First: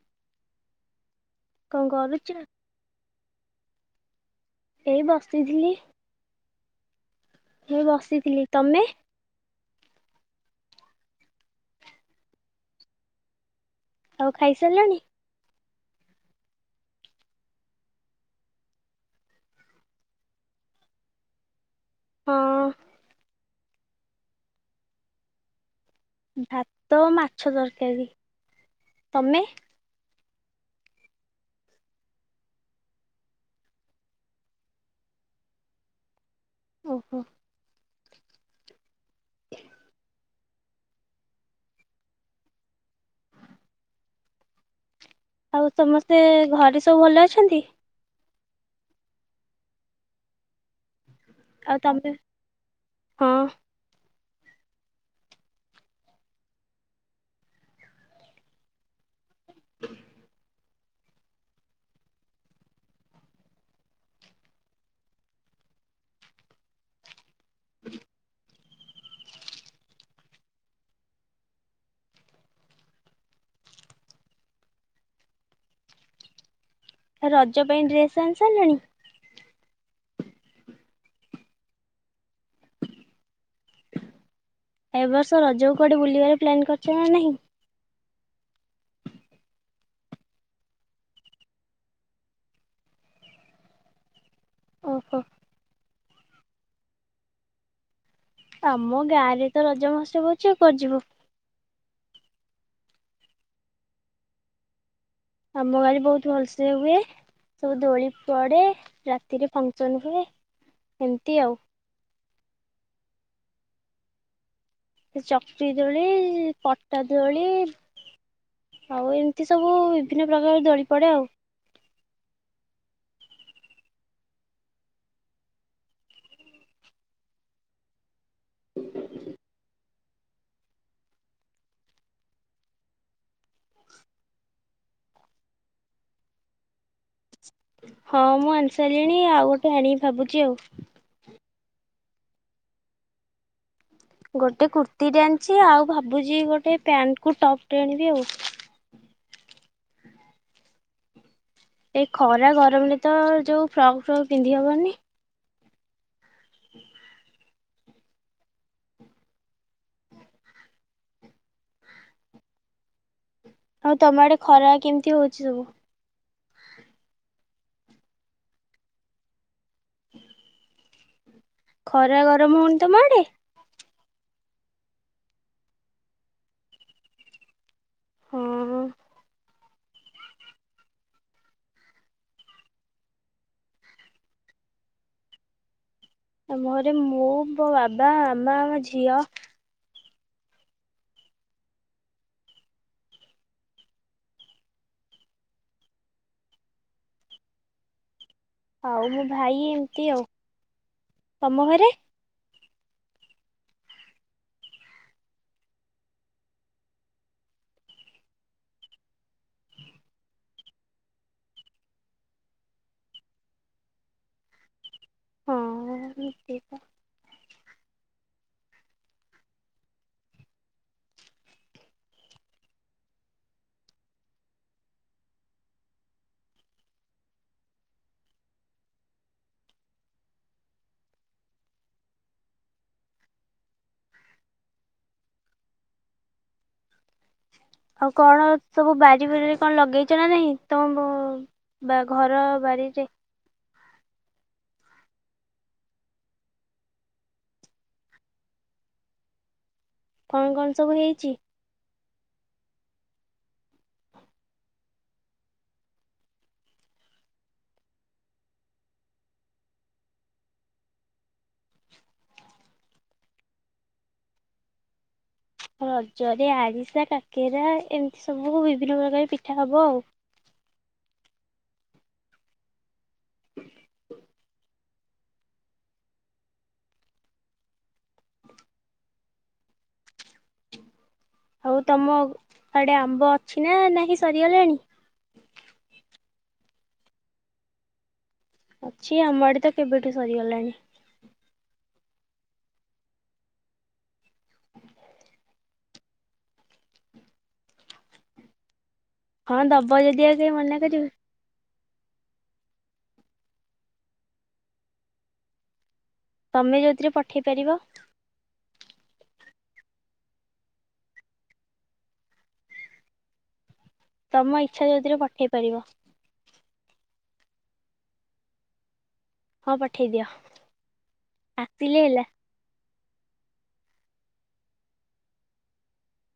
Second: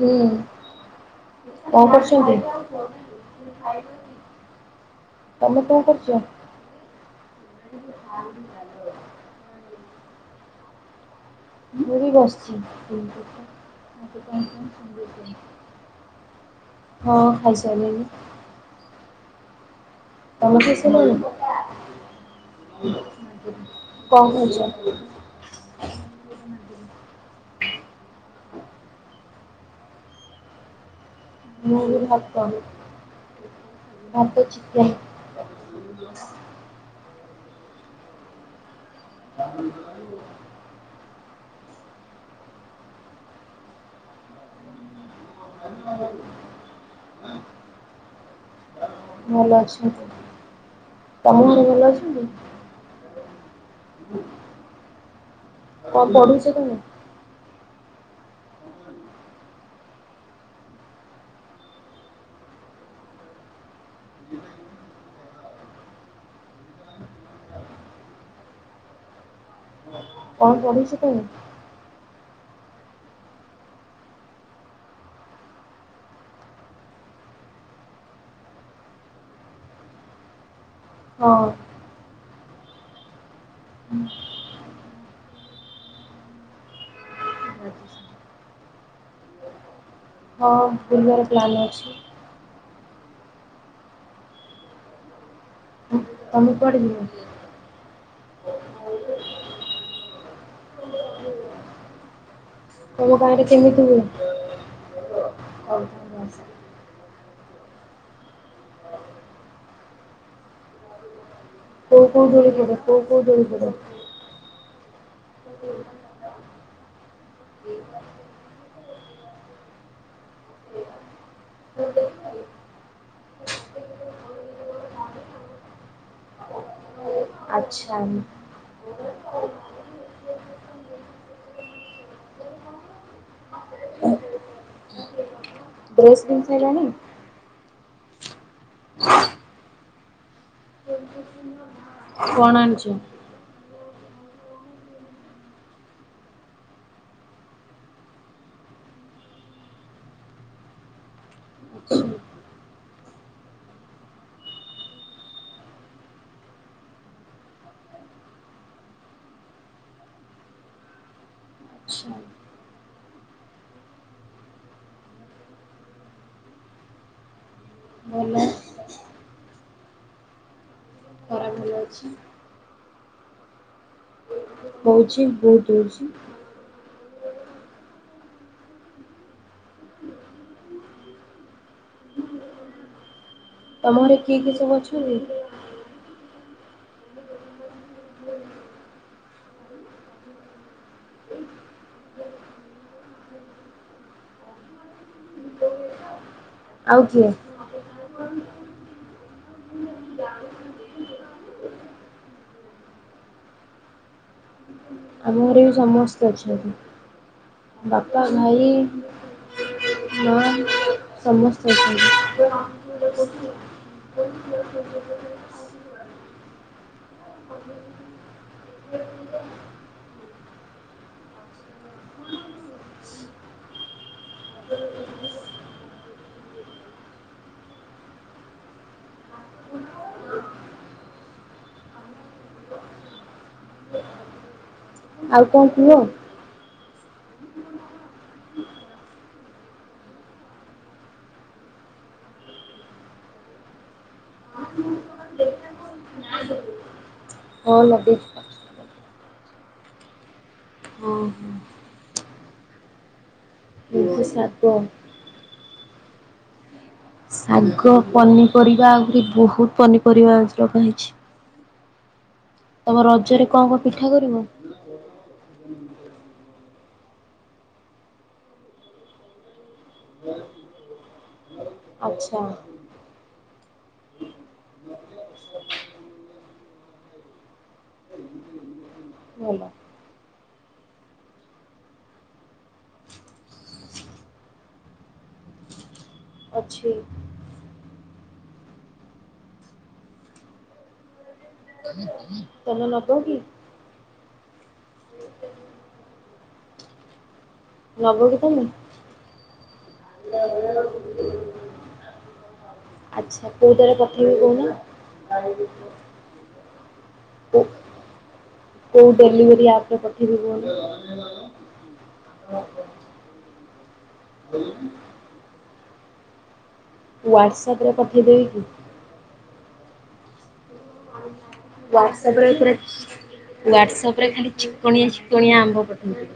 ହୁଁ କଣ କରୁଛନ୍ତି? ଏଇ ତମେ ବସିଥିଲି କଣ କରୁଛ? ହେ ବସିଥିଲି ତମେ? ମୁ ବି ବସଛି ଆଉ ଖାଇସାରିଲଣି? ହଁ ଖାଇ ସାରିଲିଣି। ତମେ ସେ ଶୁଣନ ହଁ କଣ କରୁଛ? ଭାତ ମାଛ ତରକାରୀ ତମେ? ମୁ ବି ଭାତ ଭାତ ଚିିକେନ। ହ ଓହୋ [unintelligible] ଆଉ ସମସ୍ତେ ଘରେ ସବୁ ଭଲ ଅଛନ୍ତି। ଭଲ ଅଛନ୍ତି ତମ ଘରେ ଆଉ ଭଲ ତମେ ଅଛନ୍ତି? ହଁ। [unintelligible] କଣ ପଢୁଛ ତମେ? [inaudible] କଣ ପଢୁଛ ତମେ? ରଜ ପାଇଁ ଡ୍ରେସ୍ ଆଣି ସାରିଲଣି? ହଁ। ହୁଁ ଏବ ବର୍ଷ ରଜକୁ କୁଆଡ଼େ ବୁଲିବାର ପ୍ଲାନ୍ କରିଛ ନା ନାହିଁ। ହଁ ବୁଲିବାର ପ୍ଲାନ୍ ଅଛି। ଓହୋ। ତମେ କୁଆଡ଼େ ଯିବ। ଆମ ଗାଁ ରେ ତ ରଜ ମହାଉତ୍ସବ ଅଛି ଆଉ କୁଆଡେ ଯିବ। ତୁମ ଗାଁ ରେ କେମିତି ହୁଏ? ଆମ ଗାଁ ରେ ବହୁତ ଭଲସେ ହୁଏ ସବୁ ଦୋଳି ପଡ଼େ ରାତିରେ ଫଙ୍କସନ ହୁଏ। ଏମିତି ଆଉ। କୋଉ କୋଉ ଦୋଳି ପଡିବ କୋଉ କୋଉ ଦୋଳି ପଡିଵ। ସେ ଚକି ଦୋଳି ପଟା ଦୋଳି। ଆଉ ଏମିତି ସବୁ ବିଭିନ୍ନ ପ୍ରକାର ଦୋଳି ପଡେ ଆଉ। [unintelligible] ଆଚ୍ଛା। ହ [inaudible] ଡ୍ରେସ କିଣି ସାରିଲଣି? ହଁ ମୁଁ ଆଣି ସାରିଲିଣି ଆଉ ଗୋଟେ ଆଣିଵି ଭାବୁଛି ଆଉ। [inaudible] କଣ ଆଣିଚି? ଗୋଟେ କୁର୍ତ୍ତିୀ ଟେ ଆଣିଚି ଆଉ ଭାବୁଛି ଗୋଟେ ପ୍ୟାଣ୍ଟକୁୁ ଟପ୍ ଟେ ଆଣିବି ଆଉ। ଏଇ ଖରା ଗରମରେ ତ ଯୋଉ ଫ୍ରକ୍ ଫ୍ରକ୍ ପିନ୍ଧି ହବନି। ଆା [inaudible] ଆଉ ତମ ଆଡେ ଖରା କେମିତି ହଉ‌ଛି ସବୁ। ଭଲ। [inaudible] ଖରା ଭଲ ଅଛି। ଖରା ଗରମ ହଉନି ତମ ଆଡେ? ହଉଚି ବହୁତ ହଉଚି। ହଁ ତମ ଘରେ କିଏ କିଏ ସବୁ ଅଛନ୍ତି? ଆମ ଘରେ ମୁଁ ମୋ ବାବା, ମାମା, ଆମ ଝିଅ। ଆଉ କିଏ? [inaudible] ଆଉ ମୋ ଭାଇ ଏମିତି ଆଉ। ତମ ଘରେ? ହ [inaudible] ଆମ ଘରେ ବି ସମସ୍ତେ ଅଛନ୍ତି ବାପା, ଭାଇ ମା ସମସ୍ତେ ଅଛନ୍ତି। [inaudible] ହଁ ତ। [inaudible] ଆଉ କଣ କୁହ? ଆଉ କଣ ସବୁ ବାରି ଫାରିରେ କଣ ଲଗେଇଚ ନା ନାଇଁ ତମ ବ ବା ଘର ବାରି ଟେ। [inaudible] ହଁ ଲଗେଇଚୁ। କଣ କଣ ସବୁ ହଁ ହେଇଚି? ହଁ [inaudible] ଶାଗ। ଶାଗ ପନିପରିବା ଆହୁରି ବହୁତ ପନିପରିବା ଆଜି ଲଗା ହେଇଚି। ତମ ରଜରେ କଣ କଣ ପିଠା କରିବ? ରଜରେ ଆରିସା, କାକେରା, ଏମିତି ସବୁ ବିଭିନ୍ନ ପ୍ରକାର ପିଠା ହବ ଆଉ। ଆଚ୍ଛା। ଭଲ। ହଉ ତମ ଆଡେ ଆମ୍ବ ଅଛି ନା ନାହିଁ ସରିଗଲାଣି? ଅଛି। ଅଛି, ଆମ ଆଡେ ତ କେବେଠୁ ସରିଗଲାଣି। [inaudible] ତମେ ନବ କି? ନବ କି ତମେ? ହଁ ଦବ ଯଦି [unintelligible] ମନା କରିବୁ। ଆଚ୍ଛା, କୋଉ ଟାରେ ପଠେଇବି କହୁନ। ତମେ ଯଉଥିରେ ପଠେଇ କୋଉ ପାରିବ। କୋଉ ଡେଲିଭରି ଆପରେ ପଠେଇବି କହୁନୁ। ତମ ଇଚ୍ଛା ଯୋଉଥିରେ ପଠେଇ ପାରିବ। ହ୍ୱାଟ୍ସଅପରେ ପଠେଇଦେବି କି? ହଁ ପଠେଇଦିଅ। ହ୍ୱାଟ୍ସଅପରେ ପୁରା ଚି ହ୍ୱାଟ୍ସଅପରେ ଖାଲି ଚିକଣିଆ ଚିକଣିଆ ଆମ୍ବ ପଠୋଉଚି।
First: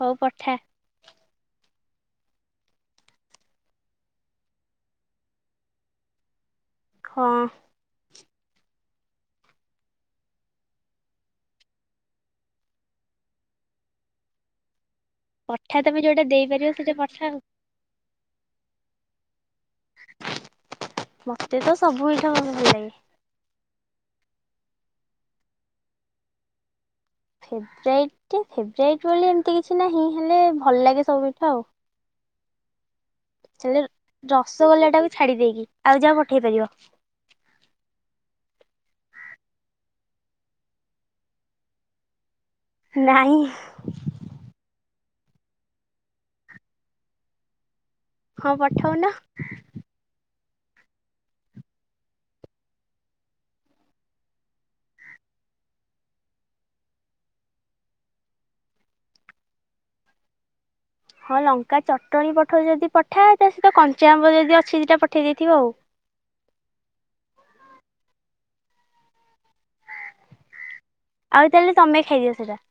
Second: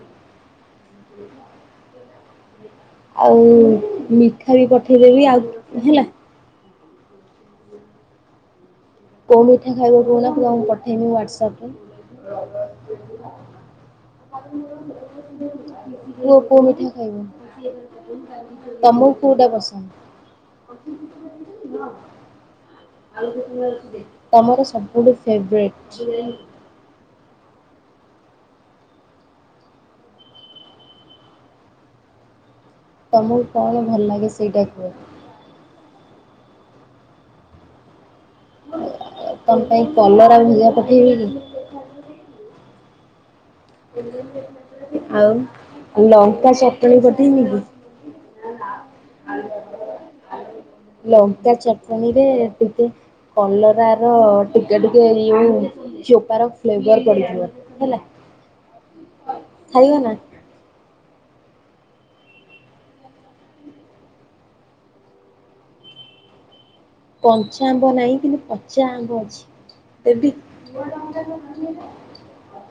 ହୋଉ ପଠା। ଆଉ ମିଠା ବି ପଠେଇଦେବି ଆଉ ହେଲା। ହଁ। କୋଉ ମିଠା ଖାଇବ କୋହୁନ ପୁରା ମୁଁ ପଠେଇମି ହ୍ୱାଟ୍ସଅପରେ। ପଠା ତମେ ଯୋଉଟା କୁହ କୋଉ ଦେଇପାରିବ ମିଠା ସେଟା ଖାଇବ? ପଠା ଆଉ। ତମକୁ କୋଉଟା ପସ ମତେ ତ ସବୁ ମିଠା ମତେ ଭଲ ଲାଗେ। ତମର ସବୁଠୁ ଫେବେ୍ରେଟ୍? ଫେବରାଇଟା ଫେବରାଇଟ୍ ବୋଲି ଏମତି କିଛି ନାହିଁ ହେଲେ ଭଲ ଲାଗେ ସବୁ ମିଠା ଆଉ। ତମକୁ ଚାଲେ କଣ ଭଲଲାଗେ ସେଇଟା ରସଗୋଲା କୁହେ? ଟାକୁ ଛାଡି ଦେଇକି ଆଉ ଯାହା ପଠେଇ ପାରିବ। ତମ ପାଇଁ କଲରା ଭଜା ପଠେଇବେ କି? ନାଇଁ। ଆଉ ଲଙ୍କା ଚଟଣି ପଠେଇମି କି? ହଁ ପଠୋଉନ। ଲଙ୍କା ଚଟଣିରେ ଟିକେ କଲରାର ଟିକେ ଟିକେ ଇଏ ଚୋପାର ଫ୍ଲେଭର ପଡିଥିବ ହେଲା। [inaudible] ଖାଇବ ନା? ହଁ ଲଙ୍କା ଚଟଣି ପଠୋଉଚୁ ଯଦି ପଠା ତା ସହିତ କଞ୍ଚା ଆମ୍ବ ଯଦି ଅଛି ଦିଇଟା ପଠେଇ ଦେଇଥିବୁ ଆଉ। କଞ୍ଚା ଆମ୍ବ ନାଇଁ କିନ୍ତୁ ପଚା ଆମ୍ବ ଅଛି ଦେବି? ଆଉ ତାହାଲେ ତମେ ଖାଇଦିଅ ସେଇଟା।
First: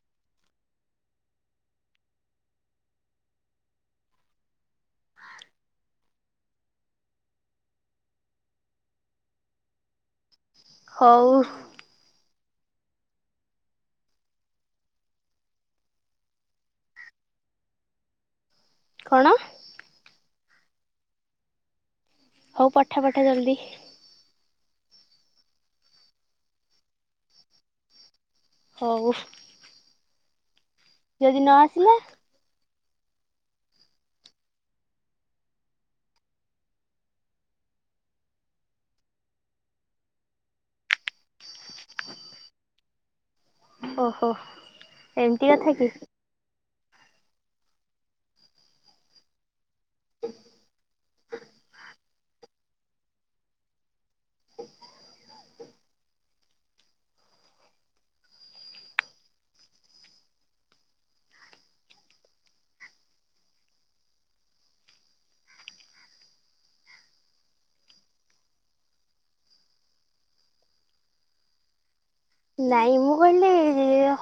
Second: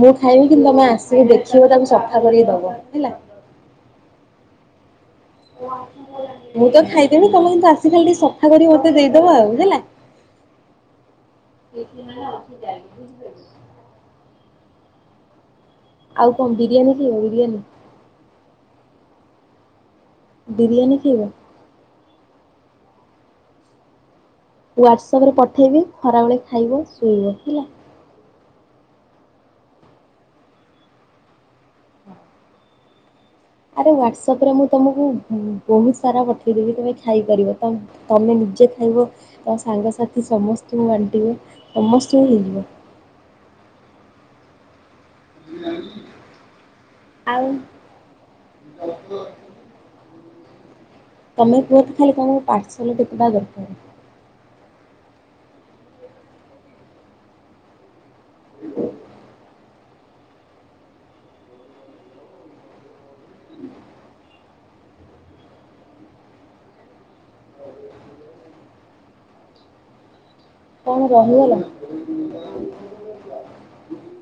ମୁଁ ଖାଇବି କିନ୍ତୁ ତମେ ଆସିବ ଦେଖିବ ତାକୁ ସଫା କରିକି ଦବ ହେଲା। ମୁଁ ତ ଖାଇଦେବି ତମେ କିନ୍ତୁ ଆସିକି ଏଠି ସଫା କରିକି ମତେ ଦେଇଦବ ଆଉ ହେଲା। ହୋଉ। [inaudible] ଆଉ କଣ ବିରିୟାନୀ ଖାଇବ ବିରିୟାନୀ? କଣ? ବିରିୟାନୀ ଖାଇବ? ହୋଉ ପଠା ପଠା ଜଲଦି। ହ୍ଵାଟସଆପରେ ପଠେଇବି ଖରାବେଳେ ଖାଇବ ଶୋଇବ ହେଲା। ହୋଉ। ଯଦି ନ ଆସିଲା? ଆରେ ହ୍ୱାଟସଆପରେ ମୁଁ ତୁମକୁ ବୋହୁତ ସାରା ପଠେଇଦେବି ତମେ ଖାଇପାରିବ ତମ୍ ତମେ ନିଜେ ଖାଇବ ତମ ସାଙ୍ଗସାଥି ସମସ୍ତଙ୍କୁ ବାଣ୍ଟିବ ସମସ୍ତଙ୍କୁ ହେଇଯିବ। ଓହୋ। ଏମିତି କଥା କି ଆଉ ହ। ତମେ କୁହ ତ ଖାଲି ତମକୁ ପାର୍ସଲ କେତେଟା ଦରକାର? ହଁ। କଣ ରହିଗଲ? ନାଇଁ ମୁଁ କହିଲି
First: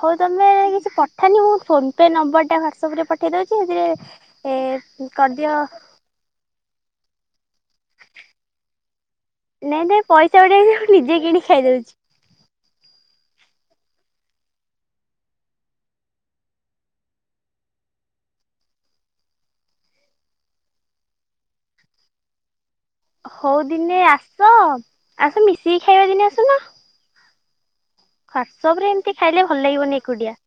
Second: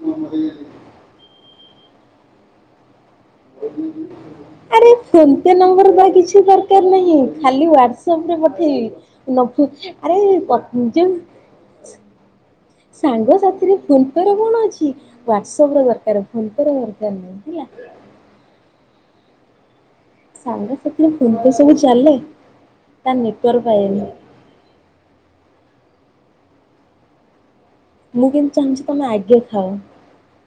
ହୋଉ ତମେ କିଛି ପଠାନି ମୁଁ ଫୋନ ପେ ନମ୍ବର ଟା ହ୍ୱାଟସଆପ ରେ ପଠେଇ ଦଉଛି ସେଥିରେ ଏ ଆରେ ଫୋନ ପେ କରିଦିଅ ନମ୍ବର ବା କିଛି ଦରକାର ନାହିଁ ଖାଲି ୱାଟସପ ରେ ପଠେଇବି। ନ ନାଇଁ ନାଇଁ ପଇସା ଗୁଡା ମୁଁ ଆରେ ଯେ ନିଜେ କିଣି ଖାଇଦଉଛି ସାଙ୍ଗସାଥିରେ ଫୋନ୍ପେ ରେ କଣ ଅଛି। ହ୍ଵାଟସଆପ ର ଦରକାର ଫୋନ ପେ ର ଦରକାର ନାହିଁ ହେଲା। ସାଙ୍ଗ ସାଥିରେ ଫୋନ ପେ ସବୁ ଚାଲେ? ତା ହଉ ନେଟୱାର୍କ ଦିନେ ପାଏନି। ଆସ ଆସ ମିଶିକି ଖାଇବା ଦିନେ ଆସୁନ। ମୁଁ କିନ୍ତୁ ହ୍ୱାଟସପ ଚାହୁଁଛି ରେ ତମେ ଏମିତି ଆଗେ ଖାଇଲେ ଭଲ ଖାଅ। ଲାଗିବନି ଏକୁଟିଆ।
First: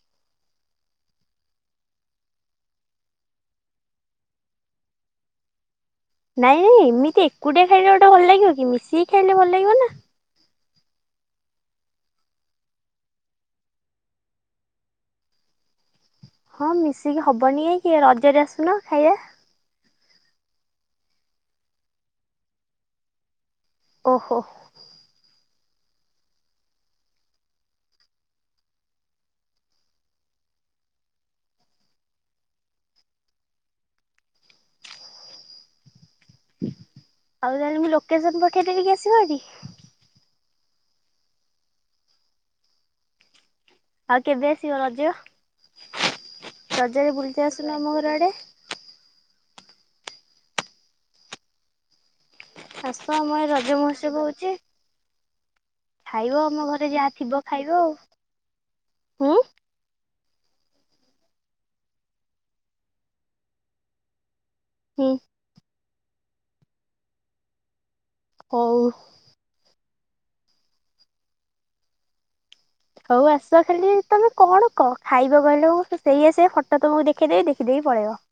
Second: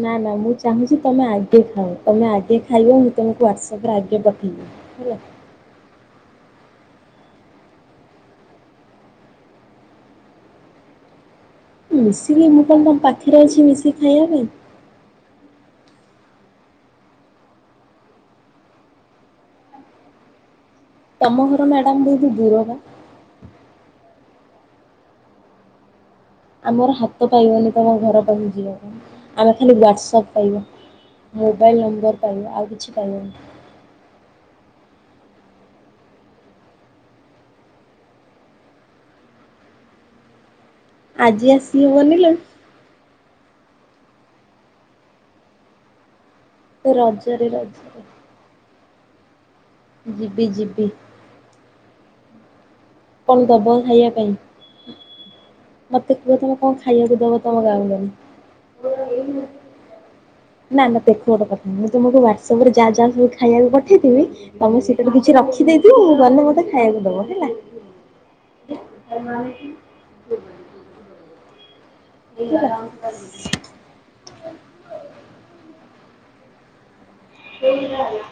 ନା ନା ମୁଁ ଚାହୁଁଛି ତମେ ଆଗେ ଖାଅ ତମେ ଆଗେ ଖାଇବ ମୁଁ ତମକୁ ହ୍ୱାଟ୍ସଆପ ରେ ଆଗେ ପଠେଇବି। ହେଲା। ନାଇଁ ନାଇଁ ଏମିତି ଏକୁଟିଆ ଖାଇଲେ ଗୋଟେ ଭଲ ଲାଗିବ କି ମିଶିକି ଖାଇଲେ ଭଲ ଲାଗିବ ନା ମିଶିକି ମୁଁ କଣ ତମ ପାଖରେ ଅଛି ମିଶିକି ଖାଇବା ପାଇଁ। ହଁ ମିଶିକି ହବନି ଏଇ କି ରଜରେ ଆସୁନ ଖାଇବା। ତମ ଘର ମ୍ୟାଡମ ବହୁତ ଦୂର ବା। ଓହୋ। ଆମର ହାତ ପାଇବନି ତମ ଘର ପାଖକୁ ଯିବାକୁ ଆମେ ଖାଲି ହ୍ୱାଟ୍ସଆପ୍ ପାଇବ। ମୋବାଇଲ୍ ନମ୍ବର ପାଇବ ଆଉ କିଛି ପାଇବନି। ଆଉ ତାହେଲେ ମୁଁ ଲୋକେସନ ପଠେଇ ଦେବିକି ଆସିବ ଏଠି। ଆଜି ଆସି ହବନି ଲୋ ଆଉ କେବେ ଆସିବ ରଜ ରଜରେ ରଜରେ ବୁଲିତେ ଆସୁନ ଆମ ରଜରେ ଘର ଆଡେ। ଯିବି ଯିବି। ଆସ ଆମ ଏ ରଜ ମହୋତ୍ସବ ହଉଛି। ହଁ। ମତେ ଖାଇବ କୁହ ତମେ ଆମ କଣ ଘରେ ଯାହା ଖାଇବାକୁ ଥିବ ଦବ ତମ ଖାଇବ ଗାଁକୁ ଆଉ ହୁଁ ଗଲେ। ନାନା କଥା [unintelligible] କୁହ ମୁଁ ତମକୁ ହ୍ୱାଟସଆପ ରେ ଯାହା ଯାହା ସବୁ ଖାଇବାକୁ ପଠେଇଥିବି ତମେ ହୁଁ ସେଇଟାରୁ କିଛି ରଖିଦେଇଥିବ। ମୁଁ ଗଲେ ମୋତେ ଖାଇବାକୁ ଦବ ହେଲା। ହଉ। ଆମାନୋ [unintelligible] କି ବୁଝିଲ ହଉ ଆସ ଖାଲି ତମେ କଣ କହ ଖାଇବ କହିଲ ମୁଁ ସେୟା ସେୟା ଫଟୋ ତୁମକୁ ଦେଖେଇଦେବି ଦେଖିଦେଇ ପଳେଇବ।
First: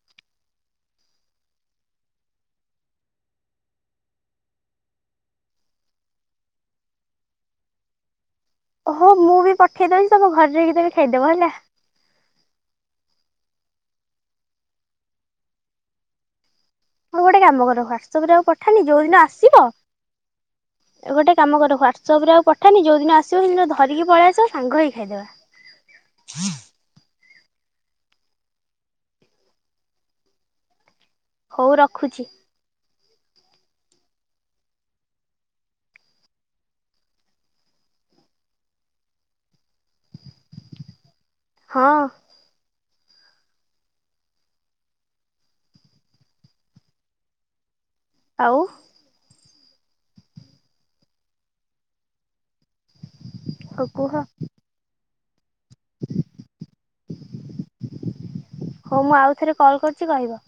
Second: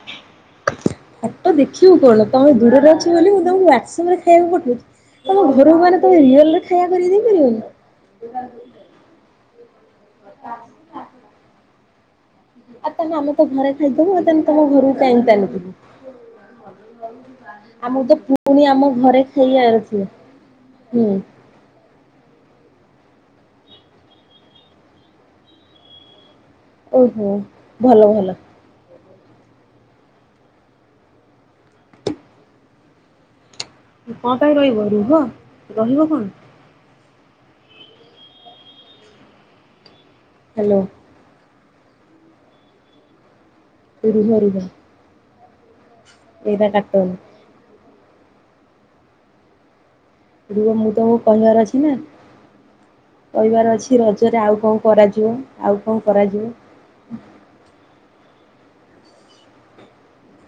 ଫଟୋ ଦେଖିବୁ କଣ ତମେ ଦୂରରେ ଅଛି ବୋଲି ମୁଁ ତମକୁ ହ୍ଵଟସଆପ ରେ ଖାଇବାକୁ ପଠେଇଛି ତମ ଘରକୁ ଗଲେ ତମେ ରିଅଲ୍ ରେ ଖାଇବା କରି ଦେଇ ପାରିବନି। ଓହୋ ମୁଁ ବି ପଠେଇଦଉଛି ତମ ଘରେ ଯାଇକି ତମେ ଖାଇଦବ ହେଲା। ଆଉ ତାହେଲେ ଆମେ ତ ଘରେ ଖାଇଦବୁ ଆଉ ତାହେଲେ ତମ ଘରକୁ କାଇଁ ତାହେଲେ ଯିବୁ। ହଉ ଗୋଟେ କାମ କର ଆମକୁ ତ ହ୍ୱାଟ୍ସଆପରେ ଆଉ ପୁଣି ପଠାନି ଆମ ଯୋଉଦିନ ଘରେ ଆସିବ ଖାଇବାର ହୁଁ ଗୋଟେ କାମ କର ହ୍ୱାଟସଆପ ରେ ଆଉ ପଠାନି ଯୋଉଦିନ ଆସିବ ସେଦିନ ଧରିକି ପଳେଇଆସିବ ସାଙ୍ଗ ହେଇ ଖାଇଦେବା। ହଁ। ଓହୋ ଭଲ ଭଲ ହଉ ରଖୁଛି କଣ ପାଇଁ ରହିବ ରୁହ ରହିବ କଣ ହ୍ୟାଲୋ ହଁ ପୁରି ଝ୍ରିବା ଏଇଟା କାଟନ ଆଉ। ମୁଁ ତମୁ କହିବାର ଅଛି ନା କହିବାର ଅଛି କହିବାର ଅଛି କୁହ ରଜରେ ଆଉ କଉ କରାଯିବ ଆଉ କଁ କରାଯିବ? ହଉ ମୁଁ ଆଉଥରେ କଲ କରୁଛି କହିବ।